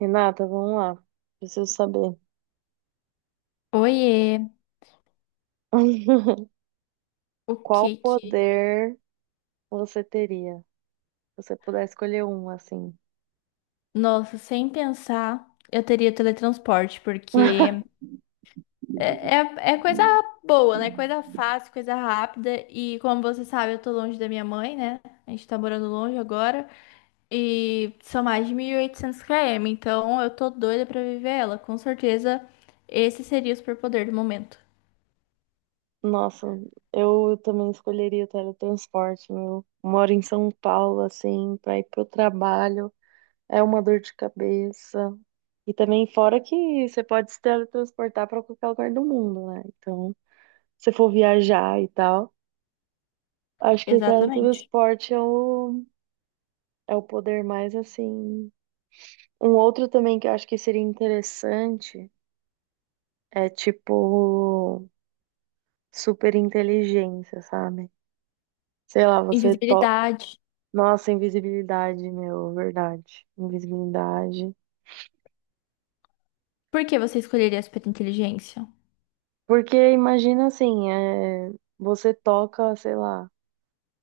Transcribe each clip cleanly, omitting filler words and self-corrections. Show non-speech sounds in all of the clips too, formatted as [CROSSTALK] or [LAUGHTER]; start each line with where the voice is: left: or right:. right: Renata, vamos lá. Preciso saber.
left: Oiê,
right: [LAUGHS]
left: o
right: Qual
left: que que...
right: poder você teria? Se você puder escolher um, assim.
left: Nossa, sem pensar, eu teria teletransporte, porque
right: [LAUGHS]
left: é coisa boa, né? Coisa fácil, coisa rápida. E como você sabe, eu tô longe da minha mãe, né? A gente tá morando longe agora. E são mais de 1.800 km, então eu tô doida pra viver ela. Com certeza, esse seria o superpoder do momento.
right: Nossa, eu também escolheria o teletransporte, meu. Moro em São Paulo, assim, pra ir pro trabalho. É uma dor de cabeça. E também, fora que você pode se teletransportar pra qualquer lugar do mundo, né? Então, se for viajar e tal, acho que o
left: Exatamente.
right: teletransporte é o poder mais, assim. Um outro também que eu acho que seria interessante é tipo super inteligência, sabe? Sei lá, você to...
left: Invisibilidade.
right: Nossa, invisibilidade, meu, verdade. Invisibilidade.
left: Por que você escolheria a superinteligência?
right: Porque imagina assim, você toca, sei lá,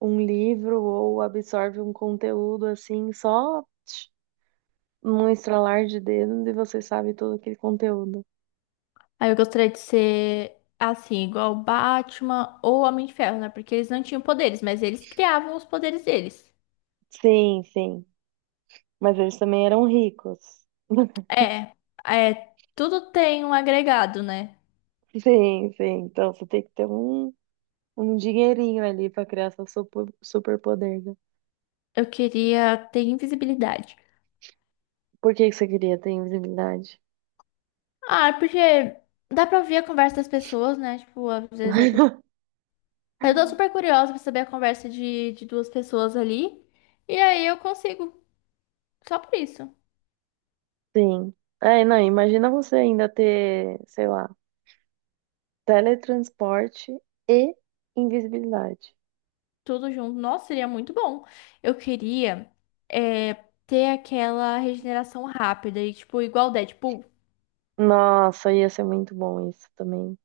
right: um livro ou absorve um conteúdo assim, só tch, num estralar de dedos e você sabe todo aquele conteúdo.
left: Aí eu gostaria de ser assim, igual o Batman ou o Homem de Ferro, né? Porque eles não tinham poderes, mas eles criavam os poderes deles.
right: Sim, sim. Mas eles também eram ricos.
left: É, é, tudo tem um agregado, né?
right: [LAUGHS] Sim, sim. Então você tem que ter um dinheirinho ali pra criar seu superpoder, né?
left: Eu queria ter invisibilidade.
right: Por que você queria ter invisibilidade?
left: Ah, porque dá pra ouvir a conversa das pessoas, né? Tipo, às vezes
right: [LAUGHS]
left: eu tô super curiosa pra saber a conversa de duas pessoas ali. E aí eu consigo, só por isso.
right: Sim. É, não, imagina você ainda ter, sei lá, teletransporte e invisibilidade.
left: Tudo junto. Nossa, seria muito bom. Eu queria é, ter aquela regeneração rápida e, tipo, igual o Deadpool.
right: Nossa, ia ser muito bom isso também.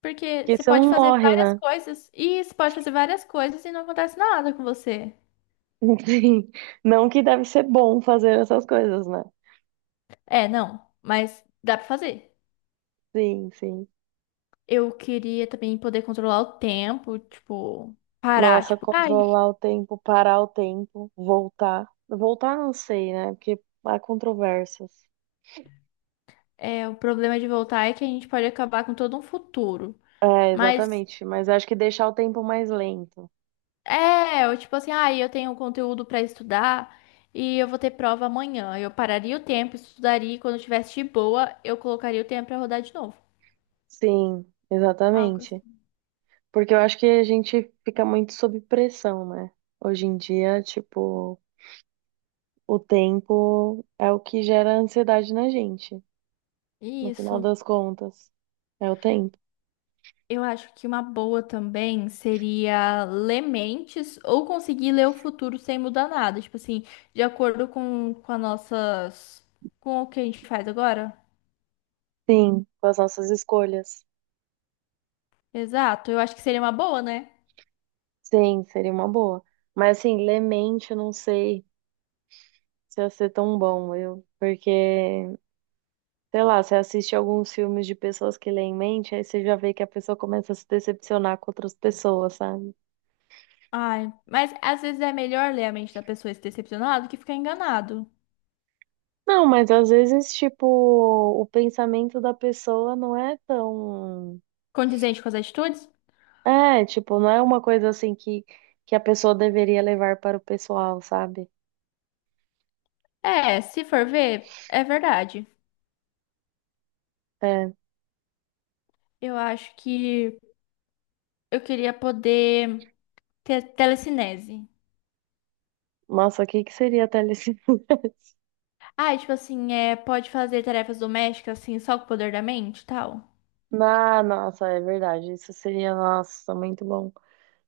left: Porque
right: Porque
left: você
right: você
left: pode
right: não
left: fazer
right: morre,
left: várias
right: né?
left: coisas. E você pode fazer várias coisas e não acontece nada com você.
right: [LAUGHS] Sim. Não que deve ser bom fazer essas coisas, né?
left: É, não. Mas dá pra fazer.
right: Sim, sim.
left: Eu queria também poder controlar o tempo, tipo, parar.
right: Nossa,
left: Tipo, ai,
right: controlar o tempo, parar o tempo, voltar. Voltar não sei, né? Porque há controvérsias.
left: o problema de voltar é que a gente pode acabar com todo um futuro.
right: É,
left: Mas.
right: exatamente. Mas acho que deixar o tempo mais lento.
left: É, eu tipo assim, ah, eu tenho conteúdo pra estudar e eu vou ter prova amanhã. Eu pararia o tempo, estudaria e quando eu tivesse de boa, eu colocaria o tempo pra rodar de novo.
right: Sim,
left: Algo
right: exatamente.
left: assim.
right: Porque eu acho que a gente fica muito sob pressão, né? Hoje em dia, tipo, o tempo é o que gera ansiedade na gente, no final
left: Isso.
right: das contas. É o tempo.
left: Eu acho que uma boa também seria ler mentes ou conseguir ler o futuro sem mudar nada. Tipo assim, de acordo com as nossas. Com o que a gente faz agora.
right: Sim, com as nossas escolhas.
left: Exato. Eu acho que seria uma boa, né?
right: Sim, seria uma boa. Mas assim, lemente, eu não sei se ia ser tão bom, eu, porque sei lá, você assiste alguns filmes de pessoas que lê em mente, aí você já vê que a pessoa começa a se decepcionar com outras pessoas, sabe?
left: Ai, mas às vezes é melhor ler a mente da pessoa e se decepcionar do que ficar enganado.
right: Não, mas às vezes, tipo, o pensamento da pessoa não é tão.
left: Condizente com as atitudes?
right: É, tipo, não é uma coisa assim que a pessoa deveria levar para o pessoal, sabe?
left: É, se for ver, é verdade.
right: É.
left: Eu acho que eu queria poder ter telecinese.
right: Nossa, o que seria telecine? [LAUGHS]
left: Ah, e tipo assim, pode fazer tarefas domésticas assim, só com o poder da mente e tal.
right: Ah, nossa, é verdade. Isso seria, nossa, muito bom.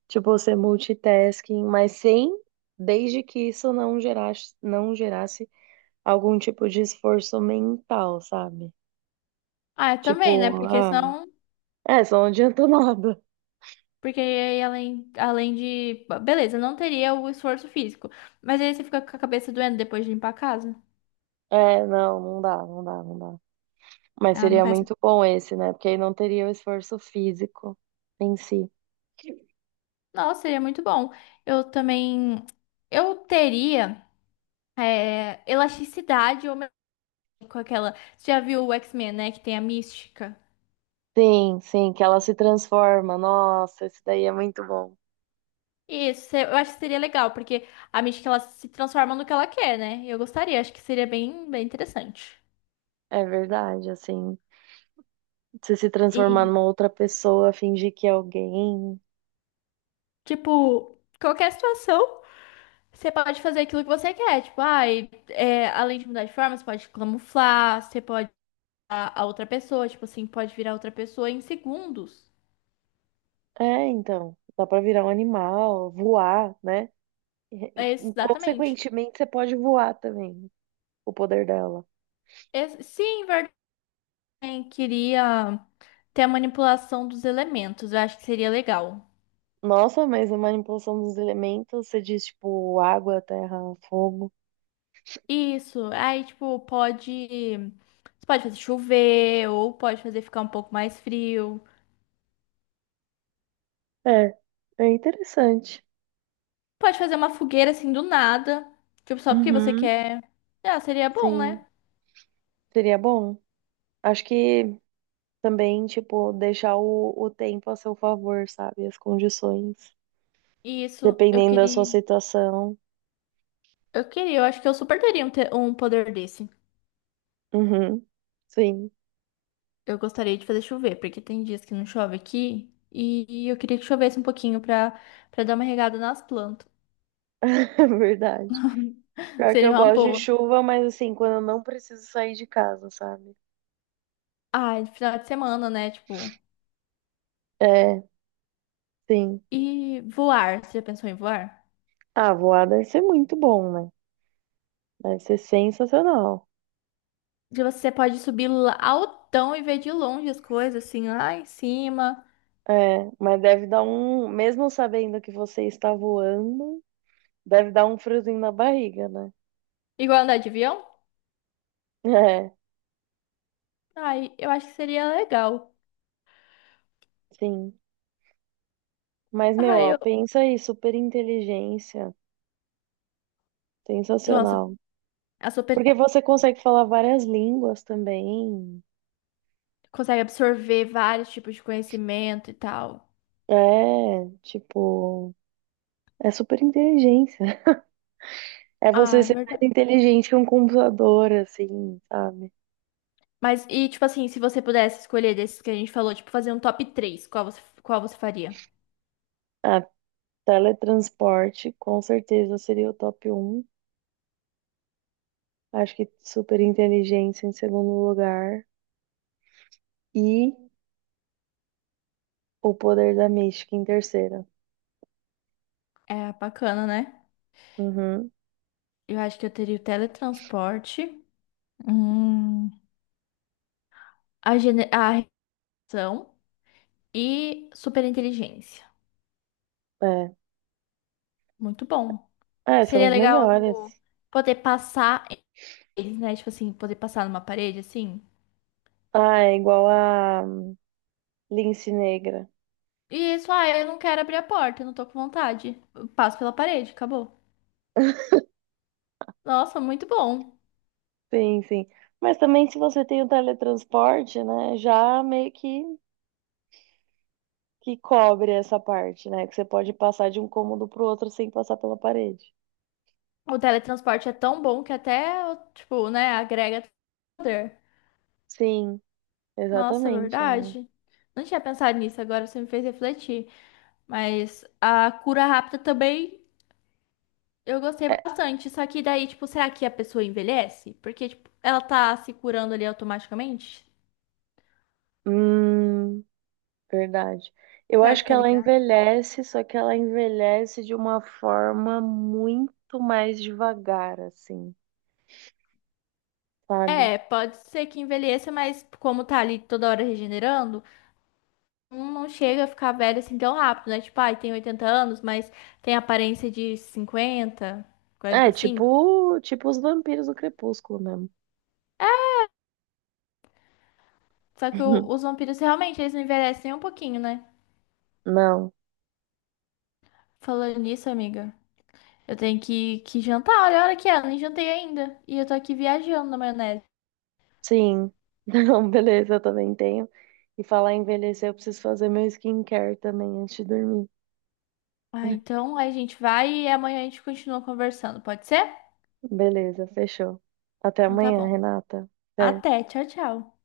right: Tipo, você multitasking, mas sem, desde que isso não gerasse algum tipo de esforço mental, sabe?
left: Ah, também, né?
right: Tipo,
left: Porque
right: ah,
left: senão.
right: é, só não adiantou [LAUGHS] nada.
left: Porque aí, além de. Beleza, não teria o esforço físico. Mas aí você fica com a cabeça doendo depois de limpar a casa.
right: É, não, não dá. Mas
left: Ah, não
right: seria
left: faz.
right: muito bom esse, né? Porque aí não teria o esforço físico em si.
left: Nossa, seria muito bom. Eu também. Eu teria. É, elasticidade ou com aquela. Você já viu o X-Men, né? Que tem a Mística?
right: Sim, sim, que ela se transforma. Nossa, esse daí é muito bom.
left: Isso, eu acho que seria legal, porque a Mística ela se transforma no que ela quer, né? Eu gostaria, acho que seria bem, bem interessante.
right: É verdade, assim. Você se transformar
left: E,
right: numa outra pessoa, fingir que é alguém.
left: tipo, qualquer situação, você pode fazer aquilo que você quer. Tipo, ai, além de mudar de forma, você pode camuflar, você pode virar a outra pessoa, tipo assim, pode virar outra pessoa em segundos.
right: É, então. Dá pra virar um animal, voar, né? E,
left: É,
right: e
left: exatamente.
right: consequentemente, você pode voar também. O poder dela.
left: Sim, verdade, queria ter a manipulação dos elementos, eu acho que seria legal.
right: Nossa, mas a manipulação dos elementos, você diz tipo água, terra, fogo.
left: Isso, aí tipo, pode. Você pode fazer chover, ou pode fazer ficar um pouco mais frio.
right: É, é interessante.
left: Pode fazer uma fogueira assim do nada. Tipo, só porque você
right: Uhum.
left: quer. Ah, seria bom,
right: Sim,
left: né?
right: seria bom. Acho que também, tipo, deixar o tempo a seu favor, sabe? As condições.
left: Isso, eu
right: Dependendo da sua
left: queria.
right: situação.
left: Eu queria, eu acho que eu super teria um poder desse.
right: Uhum. Sim,
left: Eu gostaria de fazer chover, porque tem dias que não chove aqui. E eu queria que chovesse um pouquinho pra dar uma regada nas plantas.
right: [LAUGHS] é verdade.
left: [LAUGHS]
right: Pior que
left: Seria
right: eu
left: uma
right: gosto de
left: boa.
right: chuva, mas assim, quando eu não preciso sair de casa, sabe?
left: Ah, final de semana, né? Tipo.
right: É, sim.
left: E voar, você já pensou em voar?
right: Ah, voar deve ser muito bom, né? Deve ser sensacional.
left: Que você pode subir lá altão e ver de longe as coisas, assim, lá em cima.
right: É, mas deve dar um, mesmo sabendo que você está voando, deve dar um friozinho na barriga, né?
left: Igual andar de avião?
right: [LAUGHS] É,
left: Ai, eu acho que seria legal.
right: sim. Mas, meu,
left: Ai,
right: ó,
left: eu...
right: pensa aí, super inteligência,
left: Nossa,
right: sensacional.
left: a sua pe-
right: Porque você consegue falar várias línguas também.
left: consegue absorver vários tipos de conhecimento e tal.
right: É, tipo, é super inteligência. [LAUGHS] É você
left: Ah, é
right: ser mais
left: verdade.
right: inteligente que um computador, assim, sabe?
left: Mas, e tipo assim, se você pudesse escolher desses que a gente falou, tipo, fazer um top três qual você faria?
right: Ah, teletransporte, com certeza seria o top um. Acho que super inteligência em segundo lugar. E o Poder da Mística em terceira.
left: É bacana, né?
right: Uhum,
left: Eu acho que eu teria o teletransporte, hum, a reação e superinteligência.
right: é.
left: Muito bom.
right: É, são
left: Seria
right: os
left: legal
right: melhores.
left: tipo, poder passar eles, né? Tipo assim, poder passar numa parede assim.
right: Ah, é igual a Lince Negra.
left: E isso, ah, eu não quero abrir a porta, eu não tô com vontade. Eu passo pela parede, acabou. Nossa, muito bom.
right: Sim, sim. Mas também se você tem o teletransporte, né, já meio que cobre essa parte, né? Que você pode passar de um cômodo pro outro sem passar pela parede.
left: O teletransporte é tão bom que até, tipo, né, agrega poder.
right: Sim,
left: Nossa,
right: exatamente. É.
left: verdade. Não tinha pensado nisso, agora você me fez refletir. Mas a cura rápida também eu gostei
right: É,
left: bastante. Só que daí, tipo, será que a pessoa envelhece? Porque, tipo, ela tá se curando ali automaticamente?
right: hum, verdade. Eu
left: Será
right: acho
left: que
right: que
left: tá
right: ela
left: ligado?
right: envelhece, só que ela envelhece de uma forma muito mais devagar, assim, sabe?
left: É, pode ser que envelheça, mas como tá ali toda hora regenerando, não chega a ficar velho assim tão rápido, né? Tipo, ai, tem 80 anos, mas tem aparência de 50, quarenta
right: É,
left: e cinco.
right: tipo, tipo os vampiros do Crepúsculo mesmo.
left: Só que os
right: [LAUGHS]
left: vampiros realmente, eles não envelhecem nem um pouquinho, né?
right: Não,
left: Falando nisso, amiga, eu tenho que jantar. Olha a hora que é, eu nem jantei ainda. E eu tô aqui viajando na maionese.
right: sim. Não, beleza, eu também tenho. E falar em envelhecer, eu preciso fazer meu skincare também antes de dormir.
left: Ah,
right: [LAUGHS]
left: então a gente vai e amanhã a gente continua conversando, pode ser?
right: Beleza, fechou. Até
left: Então tá
right: amanhã,
left: bom.
right: Renata. Até.
left: Até, tchau, tchau.